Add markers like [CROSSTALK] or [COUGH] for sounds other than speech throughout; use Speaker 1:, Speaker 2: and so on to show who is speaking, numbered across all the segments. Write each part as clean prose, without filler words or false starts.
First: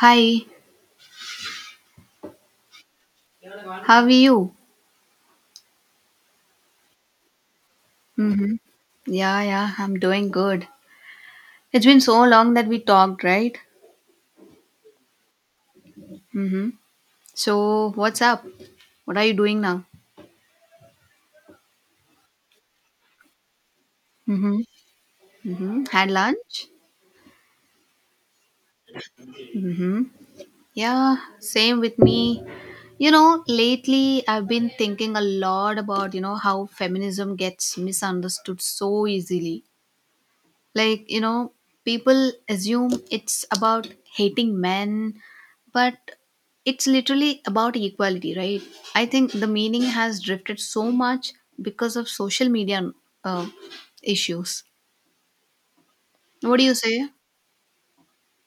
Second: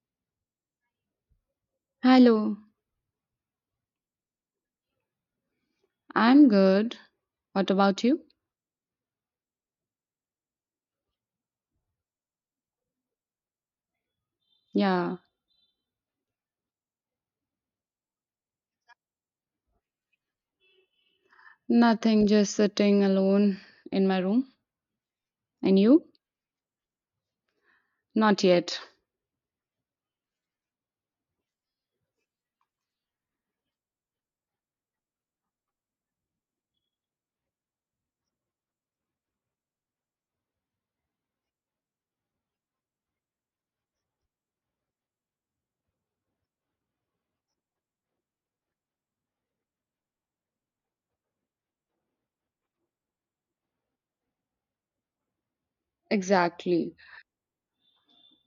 Speaker 1: Hi,
Speaker 2: Hello,
Speaker 1: how are you?
Speaker 2: I'm good. What about you?
Speaker 1: Mm-hmm. Yeah, yeah, I'm doing good. It's been so long that we talked, right?
Speaker 2: Yeah,
Speaker 1: Mm-hmm. So, what's up? What are you doing now?
Speaker 2: nothing, just sitting alone in my room.
Speaker 1: Mm-hmm.
Speaker 2: And
Speaker 1: Mm-hmm.
Speaker 2: you?
Speaker 1: Had lunch?
Speaker 2: Not yet.
Speaker 1: Yeah, same with me. Lately, I've been thinking a lot about, how feminism gets misunderstood so easily. Like, people assume it's about hating men, but it's literally about equality, right? I think the meaning has drifted so much because of social media uh, issues. What do you
Speaker 2: Exactly.
Speaker 1: say?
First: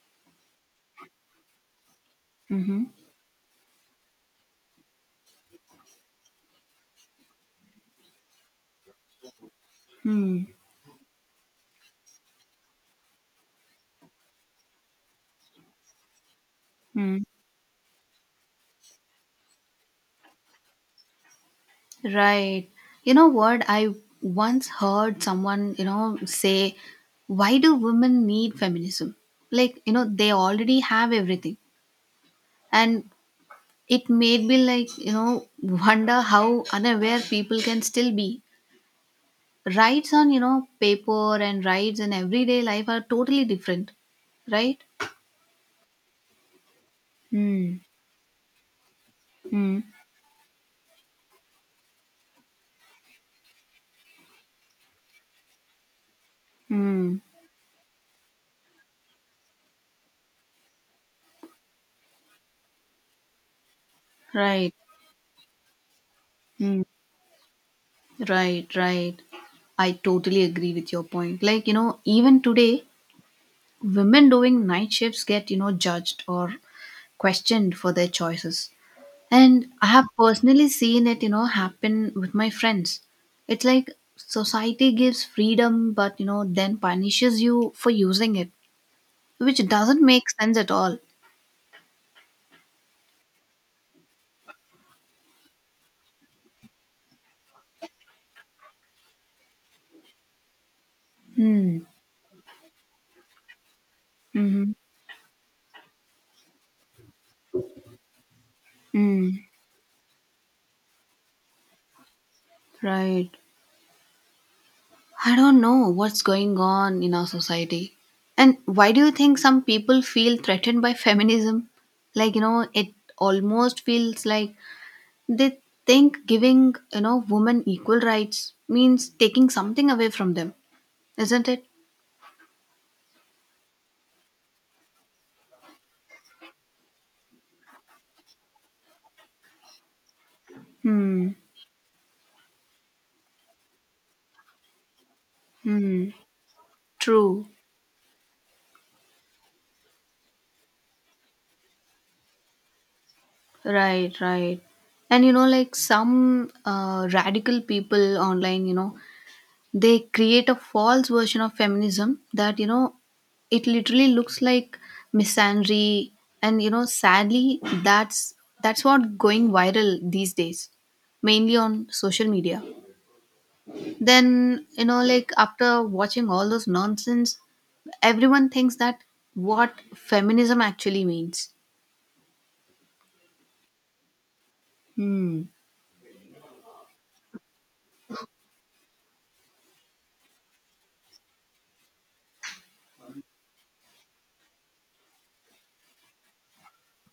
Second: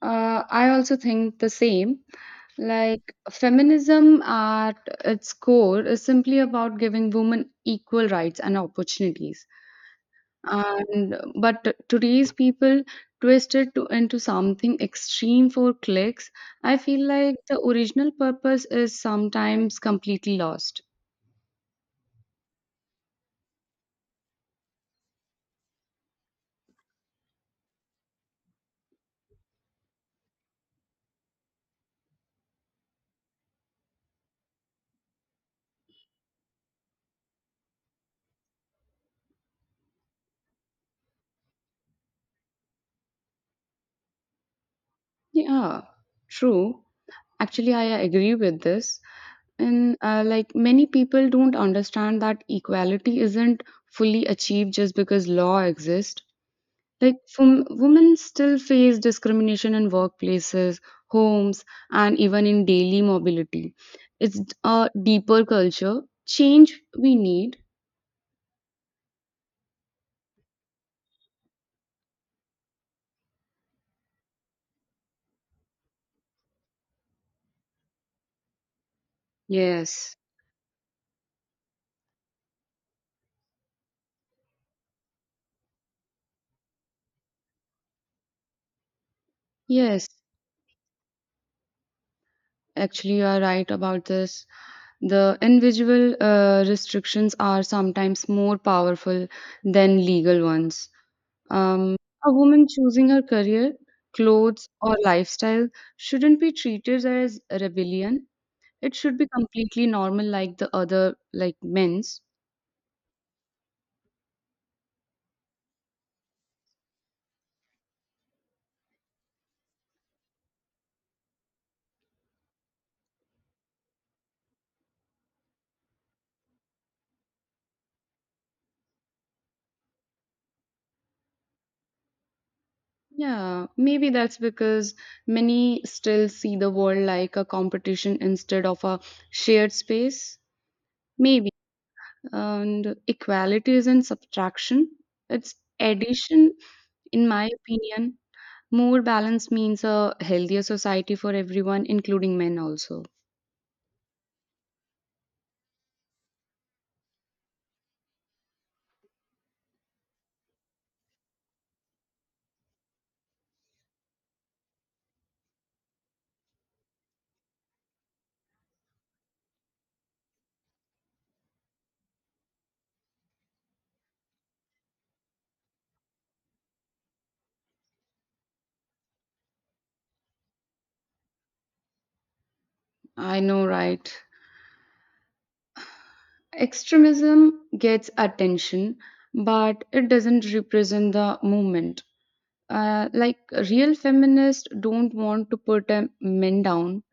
Speaker 2: I also think the same.
Speaker 1: Mm-hmm.
Speaker 2: Like, feminism at its core is simply about giving women equal rights and opportunities.
Speaker 1: Hmm.
Speaker 2: And but today's people twist it into something extreme for clicks. I feel
Speaker 1: Hmm.
Speaker 2: like the original purpose is sometimes completely lost.
Speaker 1: Right. You know what, I once heard someone, say, why do women need feminism? Like, they already have everything. And it made me, like, wonder how unaware people can still be. Rights on, paper and rights in everyday life are totally different, right?
Speaker 2: Yeah, true. Actually,
Speaker 1: Hmm.
Speaker 2: I agree with this.
Speaker 1: Hmm.
Speaker 2: And like many people don't understand that equality isn't fully achieved just because law exists. Like
Speaker 1: Hmm.
Speaker 2: from, women still face discrimination in workplaces, homes, and even in daily mobility. It's
Speaker 1: Right.
Speaker 2: a deeper culture change
Speaker 1: Hmm.
Speaker 2: we need.
Speaker 1: Right. Right. I totally agree with your point. Like, even today, women doing night shifts get, judged or questioned for their choices. And I have
Speaker 2: Yes.
Speaker 1: personally seen it, happen with my friends. It's like society gives freedom, but, then punishes you for using it, which doesn't
Speaker 2: Yes,
Speaker 1: make sense at all.
Speaker 2: actually, you are right about this. The individual restrictions are sometimes more powerful than legal ones.
Speaker 1: Hmm.
Speaker 2: Um, a woman choosing her career, clothes,
Speaker 1: Mm-hmm.
Speaker 2: or lifestyle shouldn't be treated as rebellion. It should be
Speaker 1: Mm.
Speaker 2: completely normal, like the other, like men's.
Speaker 1: Right. I don't know what's going on in our society. And why do you think some people feel threatened by feminism? Like, it almost feels like they think giving, women equal rights means taking something away from them. Isn't it?
Speaker 2: Yeah, maybe that's because many still see the world like a competition instead of a shared space.
Speaker 1: Hmm.
Speaker 2: Maybe. And equality isn't subtraction, it's
Speaker 1: Hmm.
Speaker 2: addition. In
Speaker 1: True.
Speaker 2: my opinion, more balance means a healthier society for everyone, including men also.
Speaker 1: Right, right. And like, some radical people online, they create a false version of feminism that, it literally looks like misandry. And sadly, that's what going viral these days, mainly on social media. Then like, after watching all those nonsense, everyone thinks that what feminism actually means.
Speaker 2: I know, right?
Speaker 1: Hmm.
Speaker 2: Extremism gets attention, but it doesn't represent the movement. Like real feminists don't want to put men down.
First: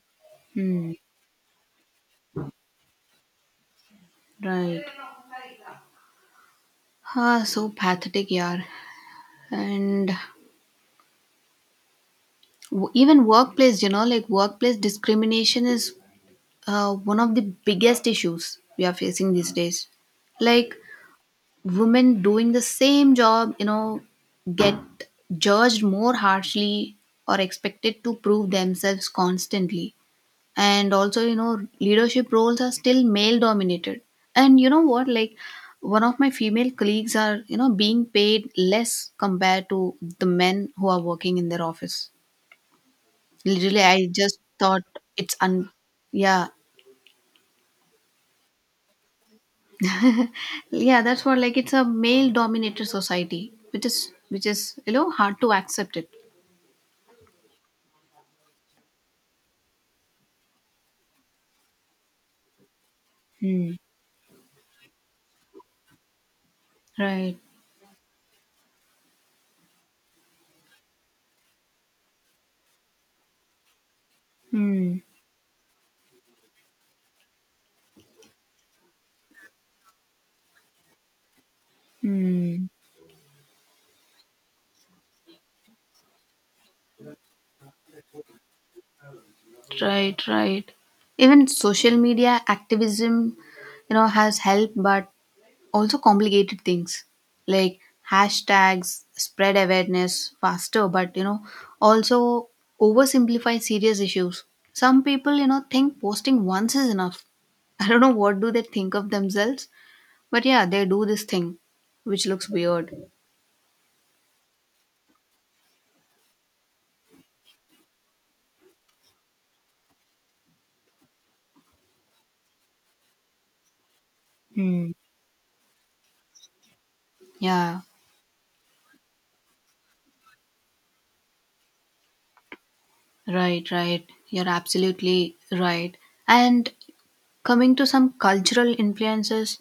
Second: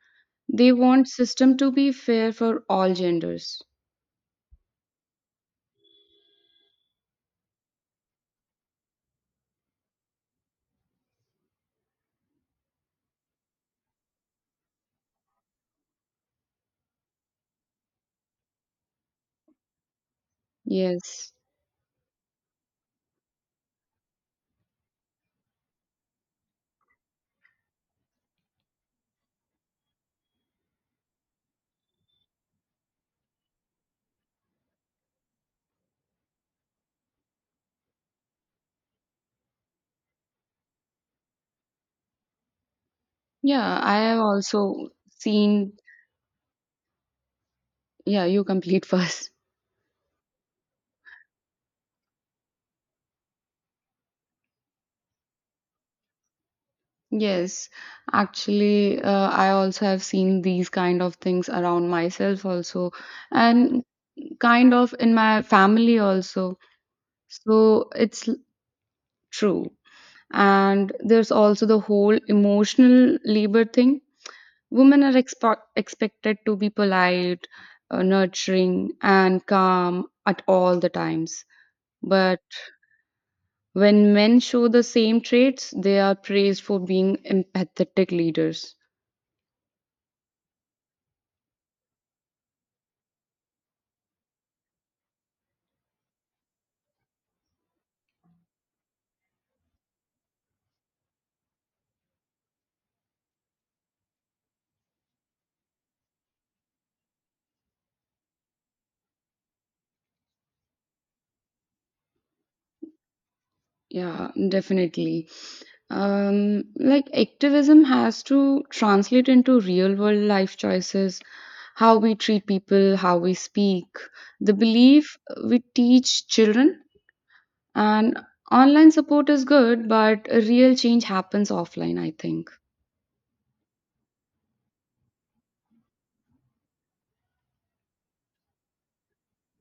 Speaker 2: They
Speaker 1: Hmm.
Speaker 2: want system to be fair for all genders.
Speaker 1: Right. Ah, so pathetic, yeah. And even workplace, like, workplace discrimination is one of the biggest issues we are facing these days. Like
Speaker 2: Yes.
Speaker 1: women doing the same job, get judged more harshly or expected to prove themselves constantly. And also, leadership roles are still male dominated. And you know what, like, one of my female colleagues are, being paid less compared to the men who are working in their office.
Speaker 2: Yeah,
Speaker 1: Literally,
Speaker 2: I
Speaker 1: I
Speaker 2: have
Speaker 1: just
Speaker 2: also
Speaker 1: thought it's un.
Speaker 2: seen.
Speaker 1: Yeah.
Speaker 2: Yeah, you complete [LAUGHS] first.
Speaker 1: Yeah, that's what, like, it's a male dominated society, which is hard to accept it.
Speaker 2: Yes, actually, I also have seen these kind of things around myself also,
Speaker 1: Hmm.
Speaker 2: and kind of in my family also.
Speaker 1: Right.
Speaker 2: So it's true. And there's also the whole emotional labor thing.
Speaker 1: Hmm.
Speaker 2: Women are expo expected to be polite, nurturing, and calm at all the times. But
Speaker 1: Hmm.
Speaker 2: when men show the same traits, they are praised for being empathetic leaders.
Speaker 1: Right, right. Even social media activism, has helped, but also complicated things, like hashtags spread awareness faster, but also oversimplify serious issues. Some people think posting once is enough. [LAUGHS] I don't know, what do they think of themselves? But yeah, they do this thing, which looks weird.
Speaker 2: Yeah, definitely. Like activism has to translate into real world life choices, how we treat people, how we speak, the
Speaker 1: Hmm.
Speaker 2: belief we teach children.
Speaker 1: Yeah,
Speaker 2: And online support is good, but a real change happens offline, I think.
Speaker 1: right, right. You're absolutely right. And coming to some cultural influences,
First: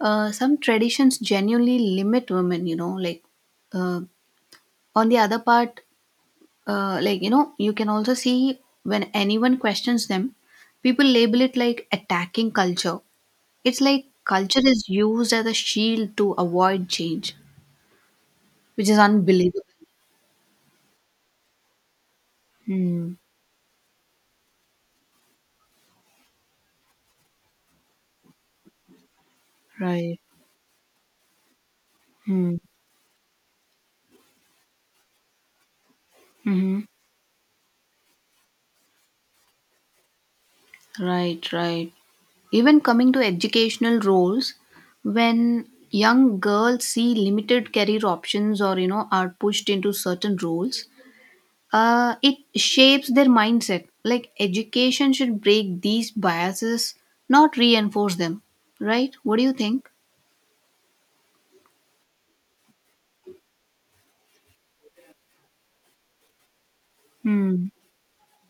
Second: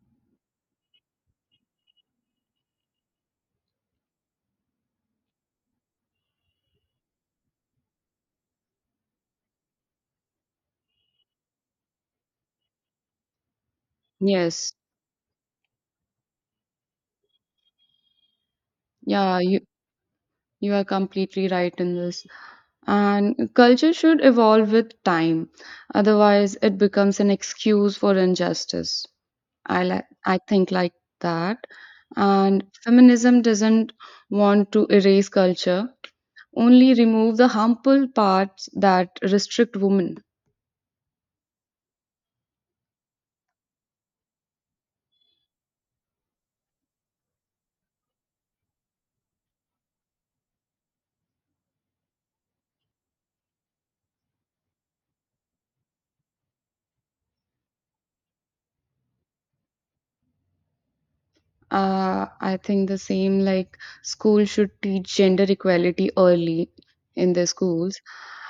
Speaker 1: some traditions genuinely limit women, like, uh, on the other part, like, you can also see. When anyone questions them, people label it like attacking culture. It's like culture
Speaker 2: Yes,
Speaker 1: is used as a shield to avoid change, which is
Speaker 2: yeah, you
Speaker 1: unbelievable.
Speaker 2: you are completely right in this.
Speaker 1: Hmm.
Speaker 2: And culture should evolve with time. Otherwise, it becomes an excuse for injustice. I like
Speaker 1: Right.
Speaker 2: I think like that.
Speaker 1: Hmm.
Speaker 2: And feminism doesn't want to erase culture,
Speaker 1: Hmm.
Speaker 2: only remove the harmful parts that restrict women.
Speaker 1: Right, right. Even coming to educational roles, when young girls see limited career options or, are pushed into certain roles, it shapes their mindset. Like education should break these biases, not reinforce them. Right? What do you think?
Speaker 2: I think the same like school should teach gender equality early in their
Speaker 1: Hmm.
Speaker 2: schools,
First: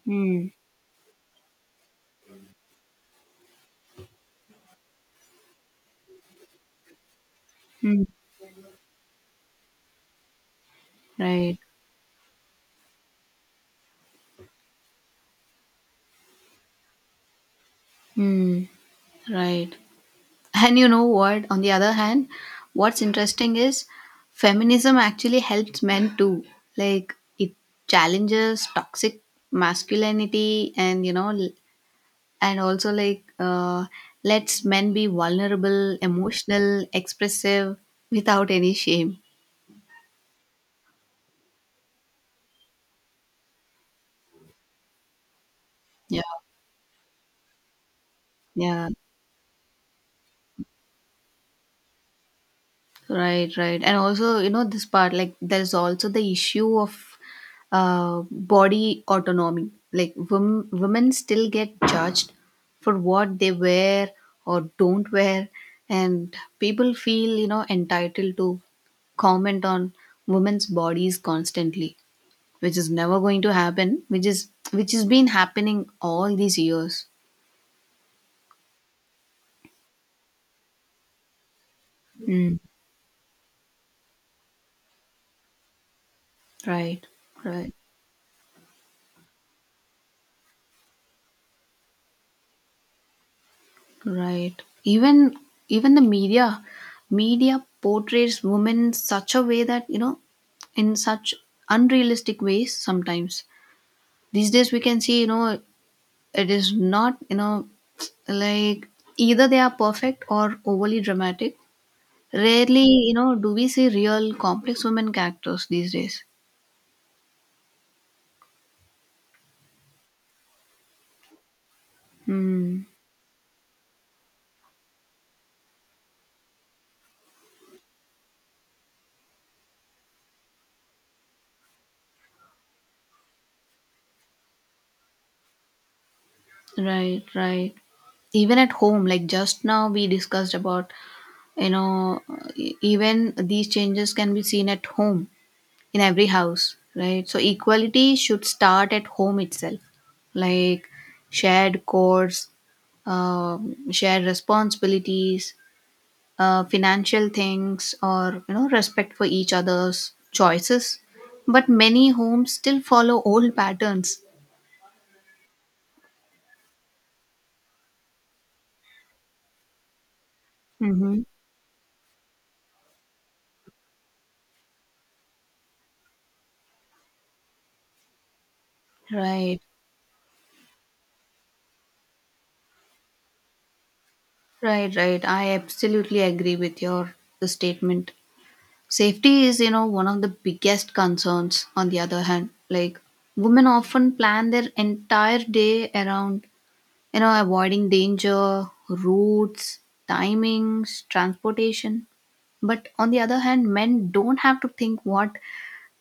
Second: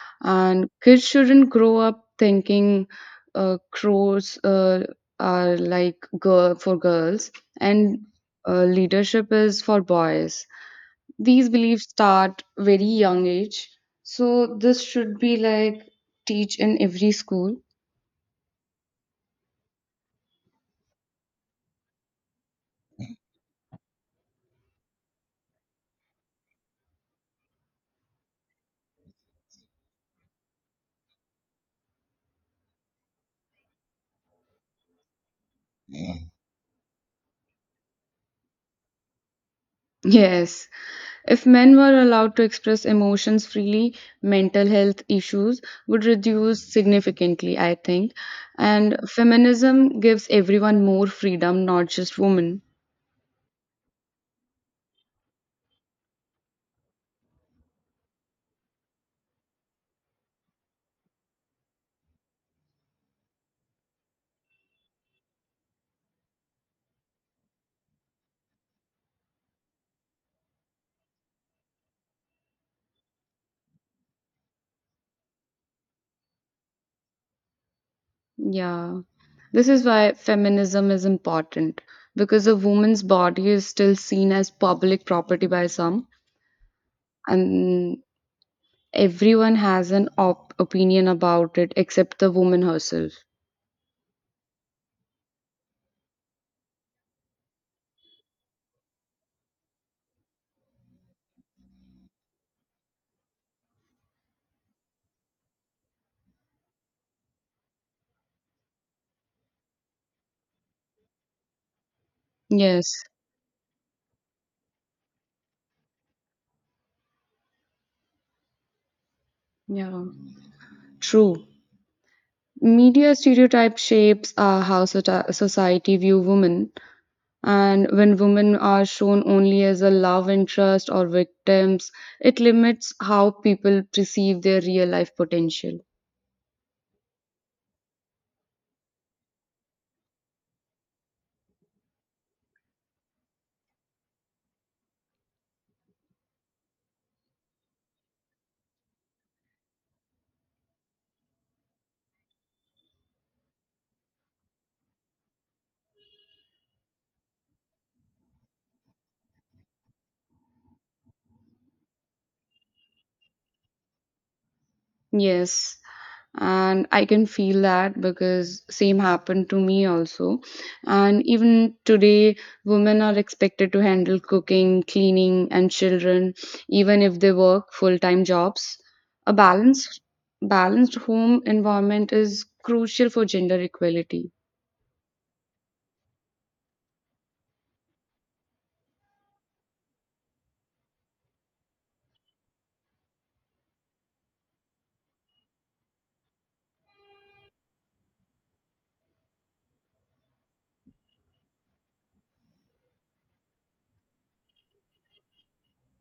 Speaker 1: Hmm.
Speaker 2: and kids shouldn't grow up thinking crows are like girl for girls
Speaker 1: Hmm.
Speaker 2: and leadership is for boys. These
Speaker 1: Right.
Speaker 2: beliefs start very young age, so this should be like teach in every school.
Speaker 1: Hmm. Right. And you know what? On the other hand, what's interesting is feminism actually helps men too. Like, it challenges toxic masculinity, and you know l- and also, like, lets men be vulnerable, emotional, expressive, without any shame.
Speaker 2: Yes, if men were allowed to express emotions freely, mental health issues would
Speaker 1: Yeah,
Speaker 2: reduce significantly, I think.
Speaker 1: yeah,
Speaker 2: And feminism gives everyone more freedom, not just women.
Speaker 1: right, right. And also this part, like, there's also the issue of body autonomy. Like women still get judged for what they wear or don't wear. And people feel, entitled to comment on women's bodies constantly, which is never going to happen, which has been happening all these years.
Speaker 2: Yeah, this is why feminism is important because a
Speaker 1: Mm,
Speaker 2: woman's body is still seen as public property by some,
Speaker 1: right, right,
Speaker 2: and Everyone has an opinion about it except the woman herself.
Speaker 1: right. Even the media portrays women in such a way that, in such unrealistic ways sometimes. These days we can see, it is not, like, either they are perfect or overly dramatic. Rarely
Speaker 2: Yes.
Speaker 1: do we see real complex women characters these days.
Speaker 2: Yeah. True.
Speaker 1: Hmm.
Speaker 2: Media stereotype shapes how society view women, and when women are shown only as a love interest or victims, it limits how people perceive their real life potential.
Speaker 1: Right, right. Even at home, like just now we discussed about, you know, even these changes can be seen at home, in every house, right? So equality should start at home itself, like shared chores, shared responsibilities, financial things, or, respect for each other's choices. But many homes still follow old patterns.
Speaker 2: Yes, and I can feel that because same happened to me also.
Speaker 1: Mm-hmm.
Speaker 2: And even today, women are expected to handle cooking, cleaning, and children, even if they work full-time jobs. A
Speaker 1: Right.
Speaker 2: balanced home environment is crucial for gender equality.
Speaker 1: Right, right. I absolutely agree with your statement. Safety is, one of the biggest concerns on the other hand. Like women often plan their entire day around, avoiding danger, routes, timings, transportation. But on the other hand, men don't have to think what,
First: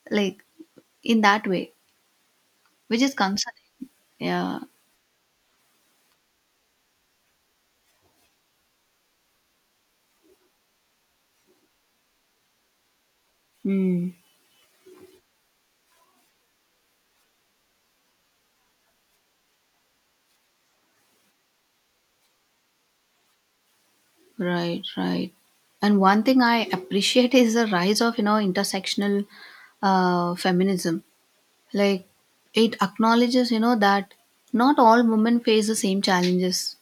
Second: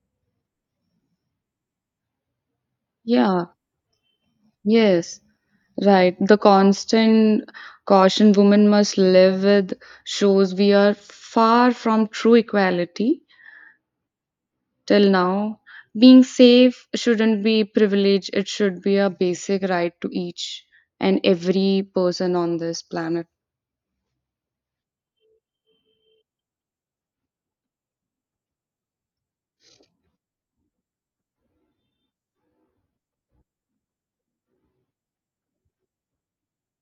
Speaker 1: like, in that way, which is
Speaker 2: Yeah,
Speaker 1: concerning. Yeah.
Speaker 2: yes, right. The constant caution women must live with shows we are far from true equality
Speaker 1: Hmm.
Speaker 2: till now. Being safe shouldn't be a privilege, it should be a basic right to each and every person on this planet.
Speaker 1: Right, right. And one thing I appreciate is the rise of, intersectional feminism. Like, it acknowledges, that not all women face the same challenges.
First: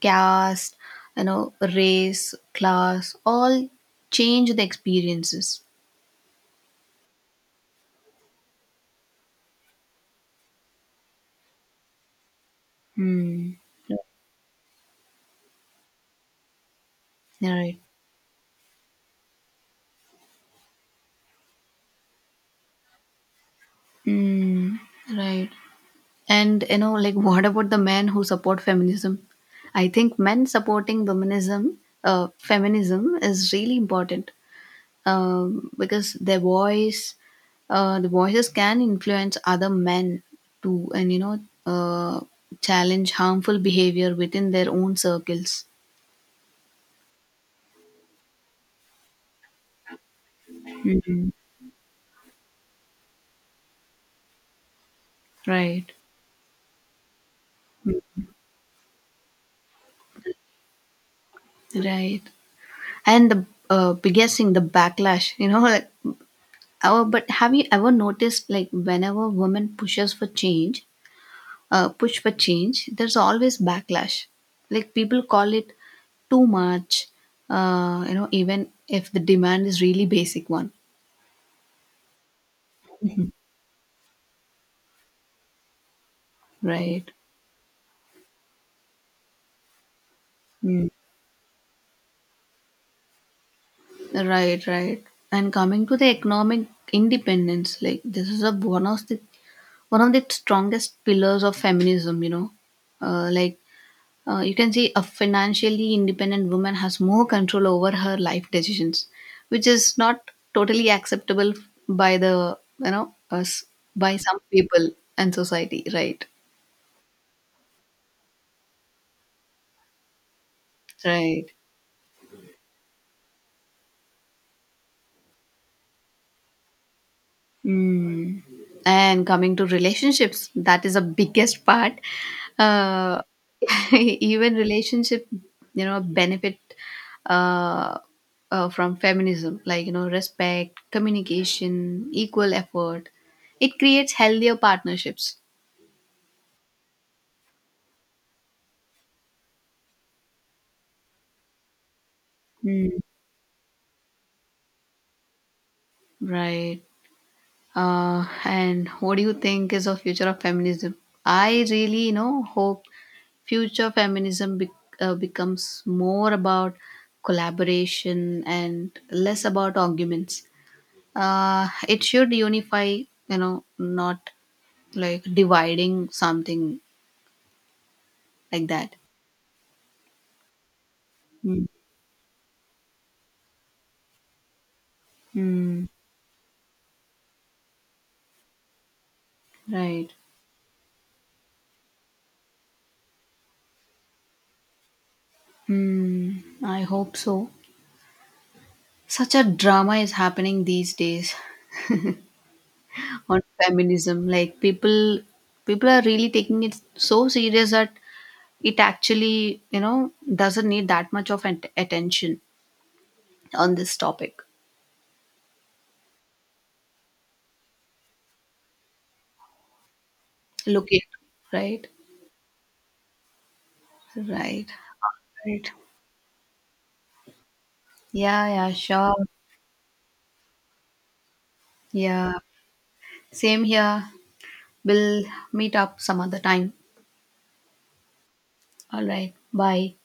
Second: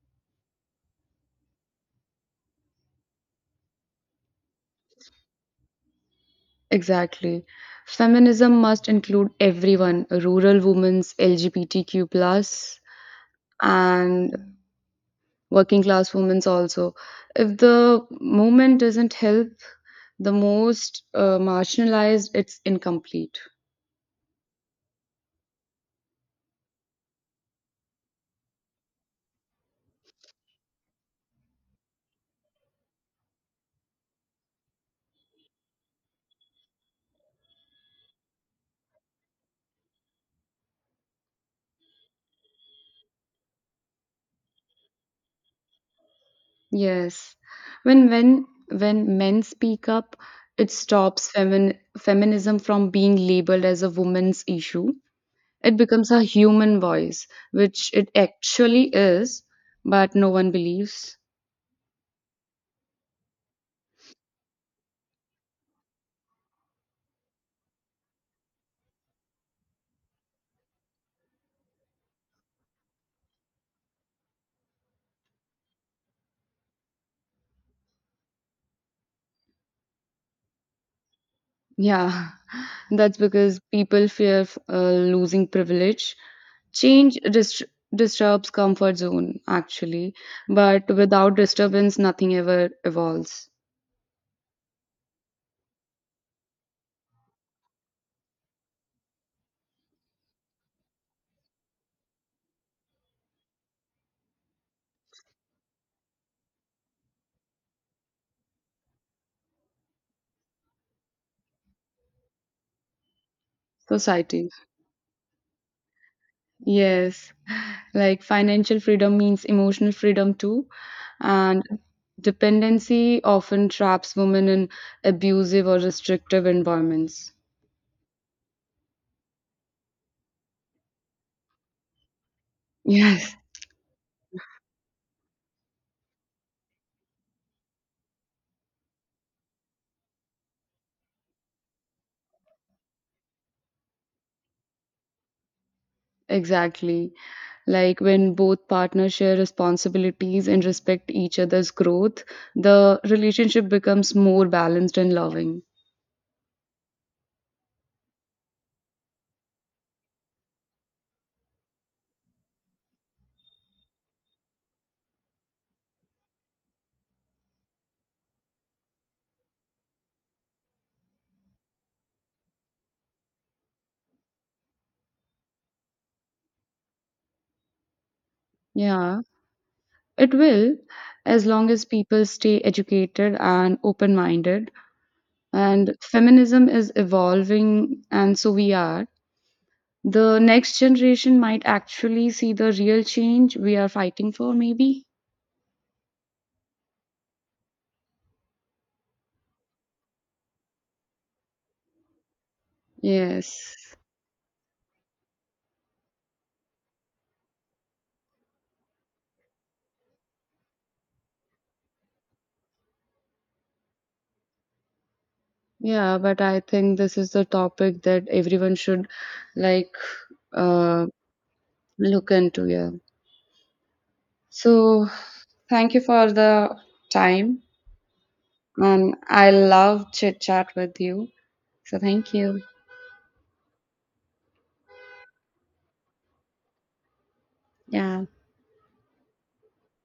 Speaker 1: Caste, race, class, all change the experiences.
Speaker 2: Exactly. Feminism must include everyone rural women, LGBTQ,
Speaker 1: Hmm.
Speaker 2: and working class women also. If
Speaker 1: Right.
Speaker 2: the movement doesn't help the most marginalized, it's incomplete.
Speaker 1: Hmm. Right. And like, what about the men who support feminism? I think men supporting feminism is really important, because their voices can influence other men to, and uh, challenge harmful behavior within their own circles.
Speaker 2: Yes. When men speak up, it stops feminism from being labeled as a woman's issue. It
Speaker 1: Right,
Speaker 2: becomes a human voice, which it actually is, but no one believes.
Speaker 1: right. And the biggest thing, the backlash. You know, [LAUGHS] like, oh, but have you ever noticed, like, whenever women pushes for change? Push for change, there's always backlash. Like people call it too much, even if the demand is really basic one,
Speaker 2: Yeah, [LAUGHS] that's because people fear losing privilege.
Speaker 1: right?
Speaker 2: Change disturbs comfort zone, actually, but
Speaker 1: Mm.
Speaker 2: without disturbance, nothing ever evolves.
Speaker 1: Right, right. And coming to the economic independence, like, this is a one of the strongest pillars of feminism. You know, like, you can see a financially independent woman has more control over her life decisions, which is not totally acceptable by the, us, by some
Speaker 2: Society.
Speaker 1: people and society, right?
Speaker 2: Yes. Like financial freedom means emotional freedom too.
Speaker 1: Right.
Speaker 2: And dependency often traps women in abusive or restrictive environments. [LAUGHS]
Speaker 1: Mm. And coming to relationships, that is the biggest part. Uh,
Speaker 2: Yes,
Speaker 1: [LAUGHS] even relationship, benefit uh, from feminism, like, respect, communication, equal effort. It creates healthier partnerships.
Speaker 2: exactly. Like when both partners share responsibilities and respect each other's growth,
Speaker 1: Mm.
Speaker 2: the relationship becomes more balanced and loving.
Speaker 1: Right. And what do you think is the future of feminism? I really, hope future feminism becomes more about collaboration and less about arguments. It should unify, not, like, dividing something, like that.
Speaker 2: Yeah, it will, as
Speaker 1: Mm.
Speaker 2: long as people stay educated and open minded.
Speaker 1: Mm,
Speaker 2: And feminism is evolving, and so we are.
Speaker 1: right.
Speaker 2: The next generation might actually see the real change we are fighting for, maybe.
Speaker 1: Mm, I hope so. Such a drama is happening these days. [LAUGHS] On
Speaker 2: Yes.
Speaker 1: feminism, like, people are really taking it so serious that it actually, doesn't need that much of an attention on this topic.
Speaker 2: Yeah, but I think this is the topic that everyone should like
Speaker 1: Look it,
Speaker 2: uh,
Speaker 1: right?
Speaker 2: look into. Yeah.
Speaker 1: Right.
Speaker 2: So
Speaker 1: Right.
Speaker 2: thank you for the time,
Speaker 1: Yeah, yeah, sure.
Speaker 2: and I love chit chat with you. So thank
Speaker 1: Yeah.
Speaker 2: you.
Speaker 1: Same here. We'll meet up some other time.
Speaker 2: Yeah.
Speaker 1: All right. Bye.